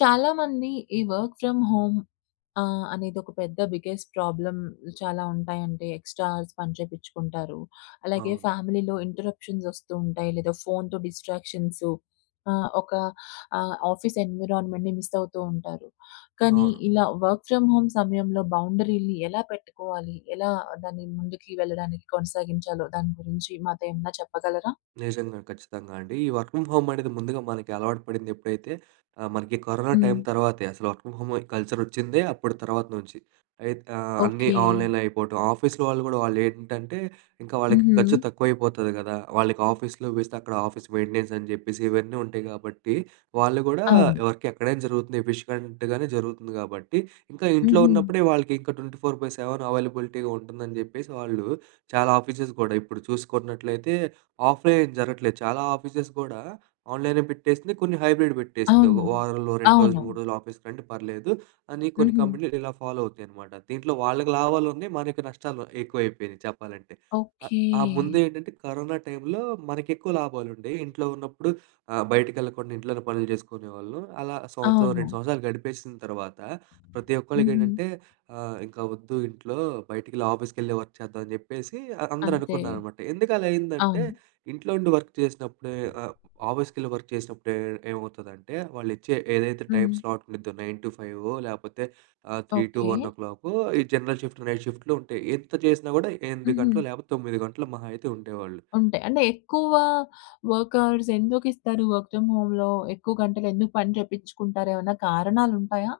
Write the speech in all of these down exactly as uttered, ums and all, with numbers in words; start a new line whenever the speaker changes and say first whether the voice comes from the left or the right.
left: చాలామంది ఈ work from home ఆహ్, అనేదొక పెద్ద బిగ్గెస్ట్ ప్రాబ్లమ్ చాలా ఉంటాయండి. ఎక్స్ట్రా హౌర్స్ పని చేపించుకుంటారు. అలాగే
right: అవును.
left: ఫ్యామిలీలో ఇంటెర్ప్షన్స్ వస్తూ ఉంటాయి లేదా ఫోన్‌తో డిస్ట్రాక్షన్సు. ఆహ్, ఒక ఆహ్, ఆఫీస్ ఎన్విరాన్మెంట్‌ని మిస్ అవుతూ ఉంటారు. కానీ,
right: అవును.
left: ఇలా వర్క్ ఫ్రమ్ హోమ్ సమయంలో బౌండరీలని ఎలా పెట్టుకోవాలి? ఎలా దాన్ని ముందుకి వెళ్ళడానికి కొనసాగించాలో దాని గురించి మాతో ఏమన్నా చెప్పగలరా?
right: నిజంగా ఖచ్చితంగా అండి. ఈ వర్క్ ఫ్రమ్ హోమ్ అనేది ముందుగా మనకి అలవాటు పడింది ఎప్పుడైతే ఆహ్, మనకి కరోనా టైమ్
left: హ్మ్.
right: తర్వాతే. అసలు వర్క్ ఫ్రమ్ హోమ్ కల్చర్ వచ్చిందే అప్పుడు తర్వాత నుంచి. అయిత ఆహ్, అన్నీ
left: ఓకె.
right: ఆన్‌లైన్‌లో అయిపోవటం, ఆఫీస్‌లో వాళ్ళు కూడా వాళ్లేంటంటే ఇంకా వాళ్ళకి ఖర్చు
left: హుహు.
right: తక్కువ అయిపోతది కదా! వాళ్ళకి ఆఫీస్‌లో వేస్తే అక్కడ ఆఫీస్ మెయింటెనెన్స్ అని చెప్పేసి ఇవన్నీ ఉంటాయి కాబట్టి వాళ్ళు కూడా
left: అవును.
right: వర్క్ ఎక్కడైనా జరుగుతుంది ఎఫిషియెంట్‌గానే జరుగుతుంది కాబట్టి. ఇంకా ఇంట్లో
left: హుహు.
right: ఉన్నప్పుడే వాళ్ళకి ఇంకా ట్వంటీ ఫోర్ బై సెవెన్ అవైలబిలిటీగా ఉంటుందని చెప్పేసి వాళ్ళు చాలా ఆఫీసెస్ కూడా ఇప్పుడు చూసుకున్నట్లయితే ఆఫ్‌లైన్ ఏం జరగట్లేదు. చాలా ఆఫీసెస్ కూడా ఆన్‌లైనే పెట్టేసింది. కొన్ని హైబ్రిడ్ పెట్టేసింది. "ఒక
left: అవును.
right: వారంలో రెండు రోజులు,
left: అవును.
right: మూడు రోజులు ఆఫీస్‌కి రండి పర్లేదు" అని కొన్ని
left: హుహు.
right: కంపెనీలు ఇలా ఫాలో అవుతాయన్నమాట. దీంట్లో వాళ్ళకి లాభాలున్నాయి. మనకు నష్టాలు ఎక్కువవైపోయినాయి చెప్పాలంటే. ఆహ్
left: ఓకే.
right: ఆ ముందేంటంటే కరోనా టైంలో మనకి ఎక్కువ లాభాలుండేయి. ఇంట్లో ఉన్నప్పుడు ఆహ్, బయటికెళ్ళకుండా ఇంట్లోనే పనులు చేసుకునేవాళ్ళు. అలా సంవత్సరం, రెండు
left: అవును.
right: సంవత్సరాలు గడిపేసిన తర్వాత ప్రతి
left: హుహు.
right: ఒక్కళ్ళకేంటంటే ఆహ్, "ఇంక వద్దు ఇంట్లో, బయటకెళ్ళి, ఆఫీసుకెళ్ళి వర్క్ చేద్దాం" అని చెప్పేసి అ
left: అంతే.
right: అందరనుకున్నారనమాట. ఎందుకు అలా అయిందంటే
left: అవును.
right: ఇంట్లో ఉండి వర్క్ చేసినప్పుడే ఆహ్, ఆఫీసుకెళ్ళి వర్క్ చేసినప్పుడే ఏమవుతదంటే వాళ్ళిచ్చే ఏదైతే టైమ్
left: హ్మ్.
right: స్లాట్ ఉంటుందో నైన్ టు ఫైవో లేకపోతే ఆహ్, three two
left: okay.
right: One o'clock ఈ జనరల్ షిఫ్ట్, నైట్ షిఫ్ట్‌లు ఉంటాయి. ఎంత చేసినా కూడా ఎనిమిది గంటలు
left: హుహు.
right: లేకపోతే తొమ్మిది గంటలు మహా అయితే ఉండేవాళ్ళు.
left: ఉంటాయి. అంటే ఎక్కువ వర్క్ హౌర్స్ ఎందుకు ఇస్తారు? వర్క్ ఫ్రమ్ హోమ్‌లో ఎక్కువ గంటలు ఎందుకు పని చేపించుకుంటారు? ఏమన్నా కారణాలుంటాయా?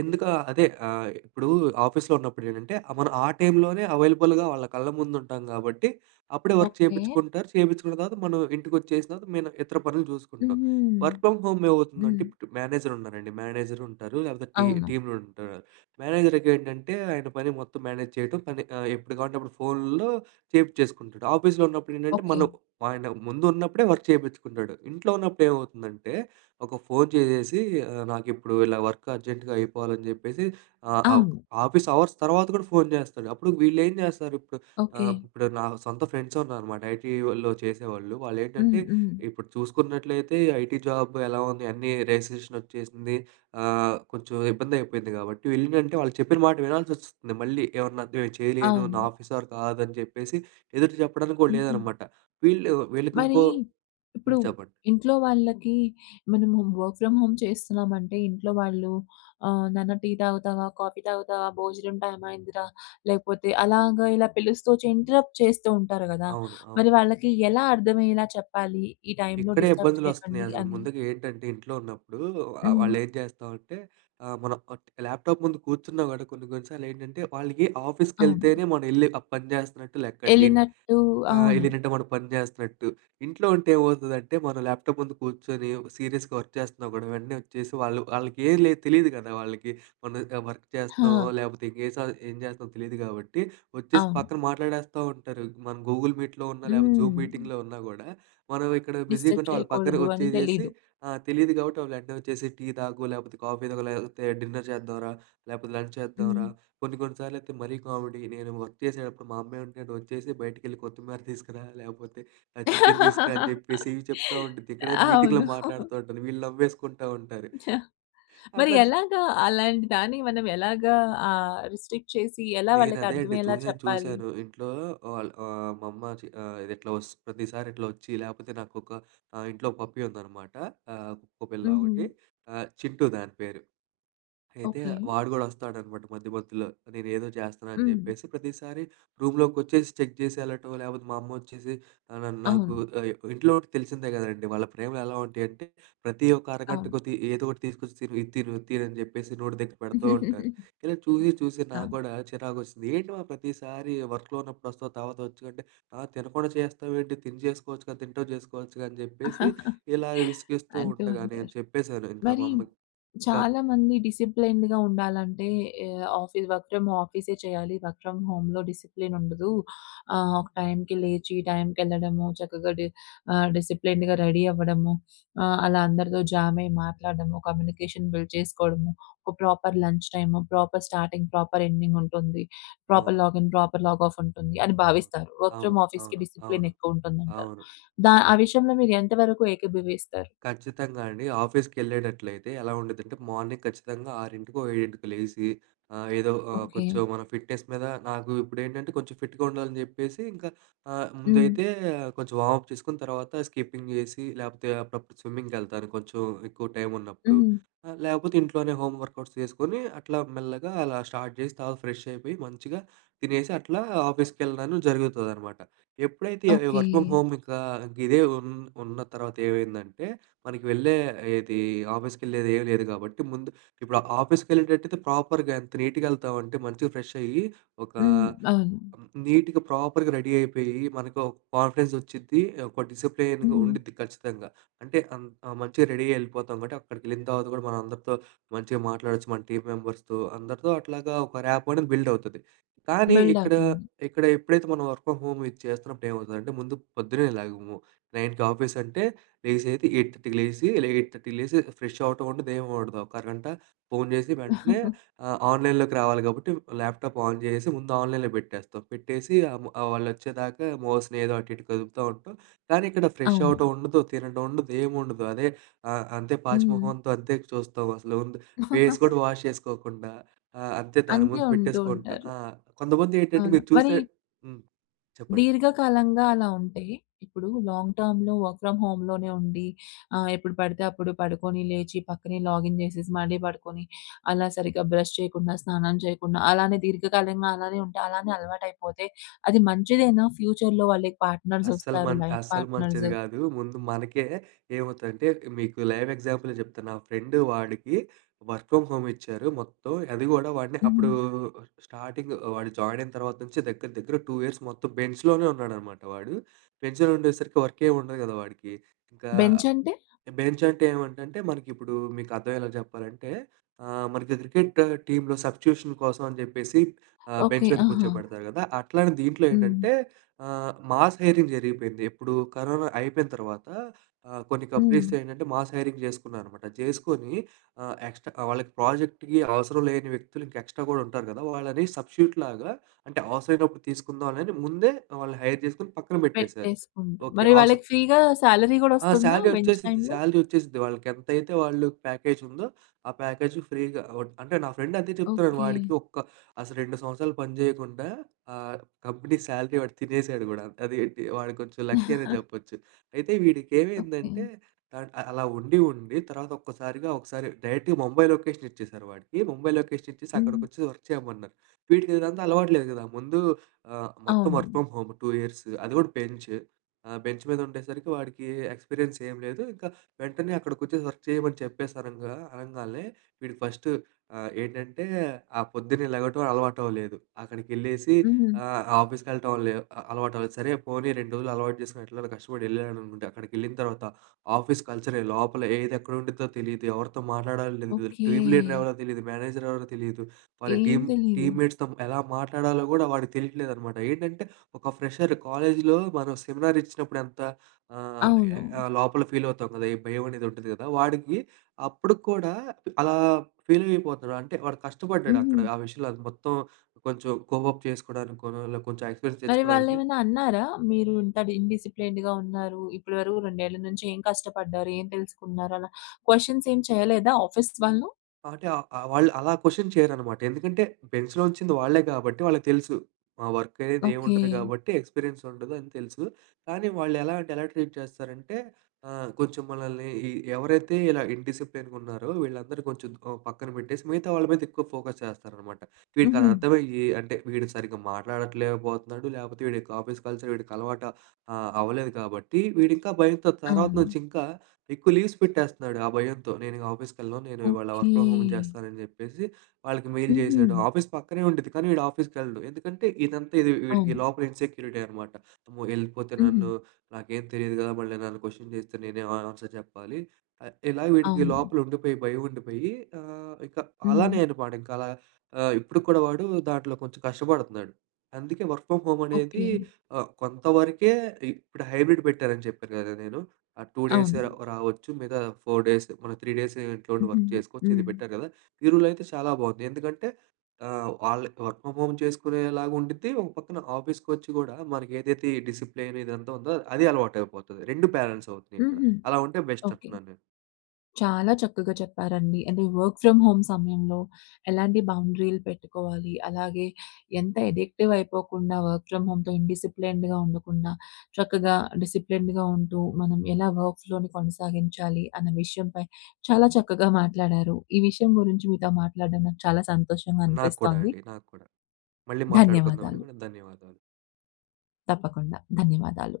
right: ఎందుకు ఆ! అదే ఆహ్, ఇప్పుడు ఆఫీసులో ఉన్నప్పుడేంటంటే ఆహ్, మనం ఆ టైంలోనే అవైలబుల్‌గా వాళ్ళ కళ్ళ ముందు ఉంటాం గాబట్టి అప్పుడే వర్క్
left: ఓకే.
right: చేపిచుకుంటారు. చేపించుకున్న తర్వాత మనం ఇంటికొచ్చేసిన తర్వాత మేము ఇతర పనులు చూసుకుంటాం.
left: హుహు.
right: వర్క్ ఫ్రామ్ హోములో ఏమవుతుందంటే
left: హ్మ్.
right: ఇప్పుడు మేనేజర్ ఉన్నారండి. మేనేజరుంటారు లేకపోతే టీ
left: అవును.
right: టీమ్‌లుంటారు. మేనేజర్‍కేంటంటే ఆయన పని మొత్తం మేనేజ్ చేయటం పని ఆహ్, ఎప్పుడు గావాలంటే అప్పుడు ఫోనులో చేపించేసుకుంటాడు. ఆఫీసులో ఉన్నప్పుడేంటంటే మనం
left: ఓకే.
right: ఆయన ముందు ఉన్నప్పుడే వర్క్ చేపించుకుంటాడు. ఇంట్లో ఉన్నప్పుడు ఏమవుతుందంటే ఒక ఫోన్ చేసేసి "ఆహ్, నాకిప్పుడు ఇలా వర్క్ అర్జెంట్‌గా అయిపోవాలని" జెప్పేసి ఆహ్, ఒక్
left: అవును.
right: ఆఫీసు అవర్స్ తర్వాత కూడా ఫోన్ జేస్తాడు. అప్పుడు వీళ్లేం జేస్తారిప్పుడు
left: ఓకే.
right: ఆహ్, ఇప్పుడు నా సొంత ఫ్రెండ్సున్నారనమాట ఐటీలో చేసేవాళ్ళు.
left: హ్మ్,
right: వాళ్లేంటంటే
left: హ్మ్.
right: ఇప్పుడు చూసుకున్నట్లయితే ఈ ఐటీ జాబ్ ఎలా ఉంది అన్నీ రిసిషనొచ్చేసింది. ఆహ్, కొంచెం ఇబ్బందయిపోయిద్ది కాబట్టి వీళ్ళేందంటే వాళ్ళు చెప్పిన మాట వినాల్సివస్తుంది. మళ్ళీ ఏమన్నా ఇలా చేయలేను నా
left: అవును.
right: ఆఫీసవర్ కాదని జెప్పేసి ఎదురు చెప్పడానికి కూడా
left: హుహు.
right: లేదనమాట. వీళ్ళు వీళ్ళకి
left: మరి!
right: ఇంకో
left: ఇప్పుడు
right: హ్మ్. చెప్పండి.
left: ఇంట్లో వాళ్ళకి మనము వర్క్ ఫ్రమ్ హోమ్ చేస్తున్నామంటే ఇంట్లో వాళ్ళు ఆ! "నాన్న టీ తాగుతావా, కాఫీ తాగుతావా, భోజనం టైమ్ అయిందిరా. లేకపోతే" అలాగా ఇలా పిలుస్తూ వచ్చి ఇంటరప్ట్ చేస్తూ ఉంటారు గదా!
right: అవును. అవును.
left: మరి వాళ్ళకి ఎలా అర్థమయ్యేలా చెప్పాలి. ఈ టైంలో
right: ఇక్కడే
left: డిస్టర్బ్
right: ఇబ్బందులోస్తున్నాయి.
left: చేయకండి
right: అసలు
left: అని.
right: ముందుగా ఏంటంటే ఇంట్లో ఉన్నప్పుడు ఆహ్,
left: హ్మ్.
right: వాళ్ళేం చేస్తామంటే ఆహ్, మనం ఒట్ ల్యాప్‌టాప్ ముందు కూర్చున్నా గూడా కొన్ని, కొన్ని సార్లేంటంటే వాళ్ళకి
left: అవును.
right: ఆఫీస్‌కెళ్తేనే మనం ఎళ్లి ఆ పని చేస్తున్నట్టు లెక్కండి. ఇంట్
left: ఎల్లినట్టు
right: ఆహ్,
left: అవును.
right: ఎల్లినంటే మనం పని జేస్తున్నట్టు. ఇంట్లో ఉంటే ఏమవుతదంటే. మన ల్యాప్‌టాప్ ముందు కూర్చొని ఒక సీరియస్‌గా వర్క్ చేస్తున్నా గూడా వెంటనే వచ్చేసి వాళ్ళు వాళ్ళకేమి లేదు తెలీదు కదా వాళ్ళకి మనం ఆహ్, వర్క్ చేస్తున్నామో
left: ఆ!
right: లేకపోతే ఇంకే ఏ సది ఏం జేస్తున్నామో తెలీదు గాబట్టి వచ్చేసి
left: అవును.
right: పక్కన మాట్లాడేస్తా ఉంటారు. మనం గూగుల్ మీట్‍లో ఉన్నా, లేకపోతే జూమ్
left: హ్మ్.
right: మీటింగులో ఉన్నా కూడా, మనం ఇక్కడ బిజీగా
left: డిస్టర్బ్
right: ఉంటాం వాళ్ళు పక్కన
left: చేయకూడదు అని
right: వచ్చేసేసి
left: తెలీదు.
right: ఆహ్, తెలీదు కాబట్టి వాళ్ళు ఎంటనే వచ్చేసి "టీ తాగు లేకపోతే, కాఫీ తాగు లేకపోతే, డిన్నర్ చేద్దాం రా లేకపోతే, లంచ్ చేద్దాం
left: హ్మ్.
right: రా కొన్ని కొన్ని సార్లయితే మరీ కామెడీ నేను వర్క్ చేసేటప్పుడు మా అమ్మంటే వచ్చేసి బయటికెళ్ళి కొత్తిమీర తీసుకురా, లేకపోతే ఆహ్, చికెన్ తీసుకురా" అని చెప్పేసి ఇవి చెప్తా ఉండుద్ది. ఇక్కడేమో మీటింగులో
left: అవును.
right: మాట్లాడుతా ఉంటుంది. వీళ్ళు నవ్వేసుకుంటా ఉంటారు.
left: మరి
right: అట్లా చ్
left: ఎలాగా అలాంటి దాన్ని మనం ఎలాగా ఆహ్, రిస్ట్రిక్ట్ చేసి ఎలా
right: నేను
left: వాళ్ళకి
right: అదే అండి
left: అర్థమయ్యేలా
right: చూసాను,
left: చెప్పాలి?
right: చూసాను. ఇంట్లో వాళ్ళు ఆహ్, మా అమ్మ చి ఆహ్, ఇది ఇట్లా వస్త్ ప్రతిసారి ఇట్లా ఒచ్చి లేకపోతే నాకొక ఇంట్లో పప్పీ ఉందనమాట. ఆహ్, కుక్కపిల్ల
left: హుహు.
right: ఒకటి. చింటు దాని పేరు. అయితే
left: ఓకే.
right: వాడు గూడా వస్తాడనమాట మధ్య మధ్యలో. నేనేదో జేస్తున్నానని
left: హ్మ్.
right: జెప్పేసి ప్రతిసారి రూమ్‌లోకొచ్చేసి చెక్ జేసి ఎళ్ళటం లేకపోతే మా అమ్మొచ్చేసి ఆహ్, న నాకు
left: అవును.
right: ఆహ్, ఇంట్లో ఉంటే తెలిసిందే గదండీ వాళ్ళ ప్రేమలు ఎలా ఉంటాయంటే ప్రతి ఒక్క అరగంట
left: అవును.
right: కొద్ది ఏదో ఒకటి తీసుకొచ్చి "తిను ఇది తిను, ఇది తిను" అని చెప్పేసి నోటి దగ్గర పెడుతూ ఉంటారు. ఇలా చూసి, చూసి నాకు
left: అవును.
right: కూడా చిరాకొచ్చేసింది. "ఏంటి మా ప్రతిసారి వర్కులో ఉన్నప్పుడు వస్తావు తర్వాత వచ్చు, అంటే ఆ! తినకుండా చేస్తావేంటి? తిని చేసుకోవచ్చుగా తింటూ చేసుకోవచ్చుగా" అని చెప్పేసి ఇలా విసిగిస్తూ
left: అంటూ
right: ఉండగా నేను
left: ఉంటారు.
right: చెప్పేసాను. ఇంకా మా
left: మరి
right: అమ్మకి ఇంకా
left: చాలామంది డిసిప్లిన్డ్‌గా ఉండాలంటే ఆహ్, ఆఫీసు వర్క్ ఫ్రమ్ ఆఫీసే చేయాలి. వర్క్ ఫ్రమ్ హోములో డిసిప్లిన్ ఉండదు. ఆహ్, ఒక టైంకి లేచి టైంకి ఎళ్ళడము. చక్కగా డి ఆహ్, డిసిప్లిన్డ్‌గా రెడీ అవ్వడము. ఆహ్, అలా అందరితో జామయి మాట్లాడడము. కమ్యూనికేషన్ బిల్డ్ చేసుకోడము. ఒక proper lunch time, proper starting, proper ఎండింగుంటుంది. ప్రాపర్
right: అవును.
left: లాగిన్, ప్రాపర్ లాగ్‌ఆఫ్ ఉంటుంది అని
right: అవును.
left: భావిస్తారు. వర్క్ ఫ్రమ్
right: అవును,
left: ఆఫీసుకి
right: అవును, అవును.
left: డిసిప్లినెక్కువ ఉంటుందంటారు.
right: అవును.
left: దా ఆ విషయంలో మీరు ఎంతవరకు ఏకీభవిస్తారు?
right: ఖచ్చితంగా అండి. ఆఫీసుకెళ్ళేటట్లయితే ఎలా వుండిదంటే మార్నింగ్ ఖచ్చితంగా ఆరింటికో, ఏడింటికో లేసి ఆహ్, ఏదో ఆహ్,
left: ఓకే.
right: కొంచెం మన ఫిట్‍నెస్ మీద నాకు ఇప్పుడేంటంటే కొంచెం ఫిట్‍గా ఉండాలని చెప్పేసి ఇంకా ఆహ్,
left: హ్మ్.
right: ముందైతే కొంచెం వార్మప్ చేసుకొని తర్వాత స్కిపింగ్ జేసి లేకపోతే అప్పుడప్పుడు స్విమ్మింగ్‌కెళ్తాను. కొంచెం ఎక్కువ టైం ఉన్నప్పుడు
left: హ్మ్.
right: అ! లేకపోతే ఇంట్లోనే హోం వర్కౌట్స్ చేసుకొని అట్లా మెల్లగా అలా స్టార్ట్ జేసి తర్వాత ఫ్రెషయిపోయి మంచిగా తినేసి అట్లా ఆఫీసుకెళ్ళడం జరుగుతదనమాట. ఎప్పుడైతే
left: ఓకే.
right: వర్క్ ఫ్రమ్ హోమ్ ఇంకా ఇదే ఉన్ ఉన్న తర్వాత ఏమైందంటే. మనకి వెళ్ళేది ఆఫీసుకి వెళ్ళేది ఏమి లేదు కాబట్టి ముందు ఇప్పుడు ఆఫీసుకి వెళ్ళేటట్టయితే ప్రాపర్‌గా ఎంత నీట్‌గా ఎళ్తాం అంటే మంచిగా ఫ్రెషయ్యి ఒక
left: హ్మ్. అవును.
right: నీట్‍గా ప్రాపర్‌గా రెడీ అయిపోయి మనకు ఒక కాన్ఫిడెన్స్ వచ్చిద్ది ఒక డిసిప్లిన్‌గా
left: హ్మ్.
right: ఉండిద్ది ఖచ్చితంగా. అంటే అన్ ఆ! మంచిగా రెడీ అయ్యి ఎళ్ళిపోతాం. కాబట్టి అక్కడికెళ్ళిన తర్వాత గూడా మన అందరితో మంచిగా మాట్లాడొచ్చు మన టీమ్ మెంబర్స్‌తో అందరితో అట్లాగా ఒక ర్యాపొ అనేది బిల్డవుతది. కానీ ఇక్కడ
left: బిల్డవుతుంది.
right: ఇక్కడ ఎప్పుడైతే మనం వర్క్ ఫ్రామ్ హోమ్ ఇది చేస్తున్నప్పుడు ఏమవుతుందంటే ముందు పొద్దున్నేలెగము నైన్‌కి ఆఫీసు అంటే లేసేది ఎయిట్ థర్టీకి లేసి ఎయిట్ థర్టీకి లేసి ఫ్రెషవటం ఉండదు, ఏముండదు. ఒక అరగంట ఫోన్ జేసి వెంటనే ఆహ్, ఆన్‍లైన్‍లోకి రావాలి కాబట్టి ల్యాప్‍టాప్ ఆన్ చేసేసి ముందు ఆన్‍లైనులో పెట్టేస్తాం. పెట్టేసి ఆహ్, వాళ్ళు వచ్చేదాకా మౌస్ ఏదో అటు ఇటు కదుపుతా ఉంటాం. కానీ ఇక్కడ
left: అవును.
right: ఫ్రెషవడం ఉండదు. తినడం ఉండదు. ఏముండదు. అదే ఆహ్, అంతే పాచి
left: హ్మ్.
right: మొహంతో అంతే చూస్తాం అసలు ఫేస్ కూడా వాష్ చేసుకోకుండా. అ అంతే దాని
left: అంతే
right: ముందు
left: ఉంటూ
right: పెట్టేసుకుంటాం
left: ఉంటారు.
right: ఆ! కొంతమంది ఏంటంటే
left: అవును.
right: మీరు
left: మరి
right: చూస్తే హ్మ్. చెప్పండి
left: దీర్ఘకాలంగా అలా ఉంటే, ఇప్పుడు లాంగ్ టర్మ్‌లో వర్క్ ఫ్రమ్ హోమ్‌లోనే ఉండి ఆహ్, ఎప్పుడు పడితే అప్పుడు పడుకొని లేచి పక్కనే లాగిన్ జేసేసి మళ్ళీ పడుకొని. అలా సరిగ్గా బ్రష్ చేయకుండా, స్నానం చేయకుండా అలానే దీర్ఘకాలంగా అలానే ఉంటే అలానే అలవాటు అయిపోతే. అది మంచిదేనా? ఫ్యూచర్‌లో వాళ్ళకి
right: అస్సలు
left: పార్ట్నర్సొస్తారు
right: మంట్
left: లైఫ్
right: అస్సలు మంచిది
left: పార్ట్నర్సు.
right: గాదు. ముందు మనకే ఏమవుతదంటే మీకు లైవ్ ఎగ్జాంపులే జెప్తాను. మా ఫ్రెండు వాడికి వర్క్ ఫ్రమ్ హోమ్ ఇచ్చారు మొత్తం. అది కూడా వాడిని అప్పుడు
left: హ్మ్.
right: స్టార్టింగ్ వాడు జాయినయిన తర్వాత నుంచి దగ్గర దగ్గర టూ ఇయర్స్ మొత్తం బెంచ్‌లోనే ఉన్నాడనమాట వాడు. బెంచ్‌లో ఉండేసరికి వర్కేం ఉండదు గదా వాడికి. ఇంకా
left: బెంచంటే?
right: బెంచంటే ఏమంటంటే మనకిప్పుడు మీకు అర్థమయ్యేలా చెప్పాలంటే. ఆహ్, మనకి క్రికెటు టీములో సబ్‌స్టిట్యూషన్ కోసమని జెప్పేసి ఆహ్, బెంచ్
left: ఓకే.
right: మీద
left: అహా!
right: కూర్చోపెడతారు గదా! అట్లానే దీంట్లో
left: హ్మ్.
right: ఏంటంటే ఆహ్, మాస్ హైరింగ్ జరిగిపోయింది. ఎప్పుడు కరోనా అయిపోయిన తర్వాత ఆహ్, కొన్ని కంపెనీస్
left: హ్మ్.
right: ఏంటంటే మాస్ హైరింగ్ జేసుకున్నారనమాట. జేసుకొని ఆహ్, ఎక్స్‌ట్రా వాళ్ళకి ప్రాజెక్ట్‌కి అవసరం లేని వ్యక్తులు ఇంకా ఎక్స్‌ట్రా గూడా ఉంటారు గదా! వాళ్ళని సబ్‌స్టిట్యూట్ లాగా అంటే అవసరమైనప్పుడు తీసుకుందాంలే అని ముందే వాళ్ళని హైర్ జేసుకొని పక్కన బెట్టేసారు.
left: పెట్టేసుకుంటు
right: ఓకే.
left: మరి
right: అవసర్
left: వాళ్ళకి ఫ్రీ గా సాలరీ
right: ఆ!
left: కూడొస్తుందా?
right: శాలరీ
left: బెంచ్
right: ఒచ్చేసిద్ది,
left: టైములో.
right: శాలరీ ఒచ్చేసిద్ది. వాళ్ళకి ఎంతైతే వాళ్ళు ప్యాకేజ్ ఉందో ఆ ప్యాకేజూ ఫ్రీగా ఓడ్ అంటే నా ఫ్రెండు అంతే చెప్తాడు.
left: ఓకే.
right: వాడికి ఒక్క అసలు రెండు సంవత్సరాలు పని జేయకుండా ఆహ్, కంపెనీ శాలరీ వాడు తినేసాడు గూడా! అది ఏంటి వాడు కొంచెం లక్కీ అనే జెప్పొచ్చు. అయితే వీడికి
left: ఓకే.
right: ఏమైందంటే థర్డ్ అలా ఉండి ఉండి తర్వాత ఒక్కసారిగా ఒకసారి డైరెక్ట్‌గా ముంబై లొకేషన్ ఇచ్చేసారు వాడికి. ముంబై లొకేషన్ ఇచ్చేసి
left: హ్మ్.
right: అక్కడికొచ్చి వర్క్ చేయమన్నారు. వీడికిదంతా అలవాటు లేదు గదా! ముందు ఆహ్, మొత్తం వర్క్
left: అవును.
right: ఫ్రమ్ హోమ్ టూ ఇయర్స్ అది కూడా బెంచ్ ఆహ్, బెంచ్ మీద ఉండేసరికి వాడికి ఎక్స్‌పీరియన్స్ ఏమి లేదు ఇంకా వెంటనే అక్కడకొచ్చేసి వర్క్ చేయమని చెప్పేసి అనంగ అనంగానే వీడు ఫస్టు ఆహ్, ఏంటంటే ఆ పొద్దున్నే లేగటం అలవాటవ్వలేదు. అక్కడికెళ్ళేసి
left: హ్మ్.
right: ఆహ్, ఆఫీసుకెళ్ళటం లే అలవాటులేదు. సరే పోనీ రెండు రోజులు అలవాటు చేసుకొని ఎట్లాగొ కష్టపడి ఎళ్ళాడు అనుకుంటే అక్కడికి ఎళ్ళిన తర్వాత ఆఫీసు కల్చర్ లోపలేది ఎక్కడవుండిద్దో తెలీదు, ఎవరితో మాట్లాడాలో తెలీదు.
left: ఓకే.
right: టీమ్ లీడర్ ఎవరో తెలీదు, మేనేజర్ ఎవరో తెలీదు. వాళ్ళ
left: ఏం
right: టీమ్,
left: తెలీదు.
right: టీమ్ మేట్స్‌తో ఎలా మాట్లాడాలో గూడా వాడికి తెలీట్లేదన్నమాట. ఏంటంటే ఒక ఫ్రెషర్ కాలేజీలో మనం సెమినార్ ఇచ్చినప్పుడు ఎంత ఆహ్,
left: అవును.
right: లోపల ఫీలవుతాం గదా! ఈ భయం అనేది ఉంటది కదా వాడికి అప్పుడు కూడా అలా ఫీలయిపోతాడు. అంటే వాడు కష్టపడ్డాడు అక్కడ
left: హుహు.
right: ఆ విషయంలో మొత్తం కొంచెం కోప్అప్ చేసుకోవడానికి కొంచెం ఎక్స్‌పీరియన్స్
left: మరి
right: తెచ్చుకోడానికి.
left: వాళ్ళెమనా అన్నారా? మీరు ఇంత ఇండిస్‌ప్లేయిన్డ్‌గా ఉన్నారు. ఇప్పటి వరకు రెండేళ్ల నుంచి ఏం కష్టపడ్డారు? ఏం తెలుసుకున్నారు? అలా క్వశ్చన్స్ ఏమి చేయలేదా ఆఫీసు వాళ్ళు.
right: అటే అ ఆహ్, వాళ్ళు అలా కొషన్ చేయరనమాట. ఎందుకంటే, బెంచ్‌లో ఉంచింది వాళ్ళే కాబట్టి వాళ్ళకి తెలుసు. ఆహ్, వర్క్ అనేది ఏం
left: ఓకె.
right: ఉండదు కాబట్టి ఎక్స్పిరియన్స్ ఉండదు అని తెలుసు. కానీ వాళ్ళెలా అంటే, ఎలా ట్రీట్ చేస్తారంటే, ఆహ్, కొంచెం మనల్ని ఈ ఎవరైతే ఇలా ఇన్‌డిసిప్లీన్‌గున్నారో వీళ్ళందరూ కొంచెం ఓ పక్కన పెట్టేసి, మిగతా వాళ్ళ మీదెక్కువ ఫోకస్ చేస్తారనమాట.
left: హుహు.
right: వీడికదర్థమయ్యి అంటే వీడు సరిగ్గా మాట్లాడట్లేకబోతనాడు. లేపోతే, వీడికి ఆఫీస్ కల్చర్ వీడికలవాట ఆహ్, అవలేదు కాబట్టి వీడింకా భయంతో తర్వాత
left: అవును.
right: నుంచింకా ఎక్కువ లీవ్స్ పెట్టేస్తనాడు ఆ భయంతో. "నేనిక ఆఫీస్‌కి ఎళ్ళను. నేను ఇవాళ వర్క్
left: ఓకె.
right: ఫ్రమ్ హోమ్ జేస్తనానని" జెప్పేసి వాళ్ళకి మెయిల్ జేశాడు.
left: హుహు.
right: ఆఫీస్ పక్కనే ఉండిద్ది. కానీ వీడు ఆఫీస్‌కెళ్ళడు. ఎందుకంటే, ఇదంతా ఇది వి వీడికి
left: అవును.
right: లోపల ఇన్సెక్యూరిటీ అనమాట. అమ్మో! ఎళిపోతే
left: హుహు.
right: నన్ను నాకేం తెలియదు కదా. మళ్ళీ నన్ను కొషన్ జేస్తే నేనే అని ఆన్సర్ చెప్పాలి. ఆహ్, ఇలా వీడికి
left: అవును.
right: లోపలుండిపోయి భయం ఉండిపోయి ఆహ్, ఇక
left: హ్మ్.
right: అలానే అనమాట ఇంకలా ఆహ్, ఇప్పుడు కూడా వాడు దాంట్లో కొంచెం కష్టపడతనాడు. అందుకే వర్క్ ఫ్రమ్ హోమ్ అనేది
left: ఓకె.
right: ఆహ్, కొంతవరకే ఇ ఇప్పుడు హైబ్రిడ్ పెట్టారని చెప్పారు కదా నేను. ఆహ్, టూ డేసే
left: అవును.
right: ఒ రావచ్చు. మిగతా ఫోర్ డేస్. మనం త్రీ డేస్ ఇంట్లో ఉండి
left: హుహు.
right: వర్క్ చేసుకోచ్చు. ఇది
left: హ్మ్.
right: పెట్టారు కదా. ఈ రూల్ అయితే చాలా బావుంది. ఎందుకంటే ఆహ్, వాళ్ళకి వర్క్ ఫ్రమ్ హోమ్ చేసుకునేలాగ ఉండిద్ది. ఒక పక్కన ఆఫీస్‌కొచ్చి గూడా మనకేదైతే ఈ డిసిప్లీన్‌ ఇదంతా ఉందో అది అలవాటైపోతది. రెండు బ్యాలెన్స్ అవుతున్నాయిక్కడ.
left: హుహు.
right: అలా ఉంటే బెస్ట్
left: ఓకె.
right: అంటున్నాను నేను.
left: చాలా చక్కగా చెప్పారండి. అంటే వర్క్ ఫ్రమ్ హోమ్ సమయంలో, ఎలాంటి బౌండరీలు పెట్టుకోవాలి, అలాగే ఎంత ఎడిక్టివ్ అయిపోకుండా వర్క్ ఫ్రమ్ హోమ్‌తో ఇండిసిప్లీన్డ్‌గా ఉండకుండా, చక్కగా డిసిప్లిన్డ్‌గా ఉంటూ మనం ఎలా వర్క్‌ ఫ్లోని కొనసాగించాలి అన్న విషయంపై చాలా చక్కగా మాట్లాడారు. ఈ విషయం గురించి మీతో మాట్లాడడం నాకు చాలా సంతోషంగా
right: నాకు కూడా
left: అనిపిస్తోంది.
right: అండి. నాకు కూడా. మళ్ళీ మాట్లాడుకుందామండి
left: ధన్యవాదాలు.
right: మనం. ధన్యవాదాలు.
left: తప్పకుండా. ధన్యవాదాలు!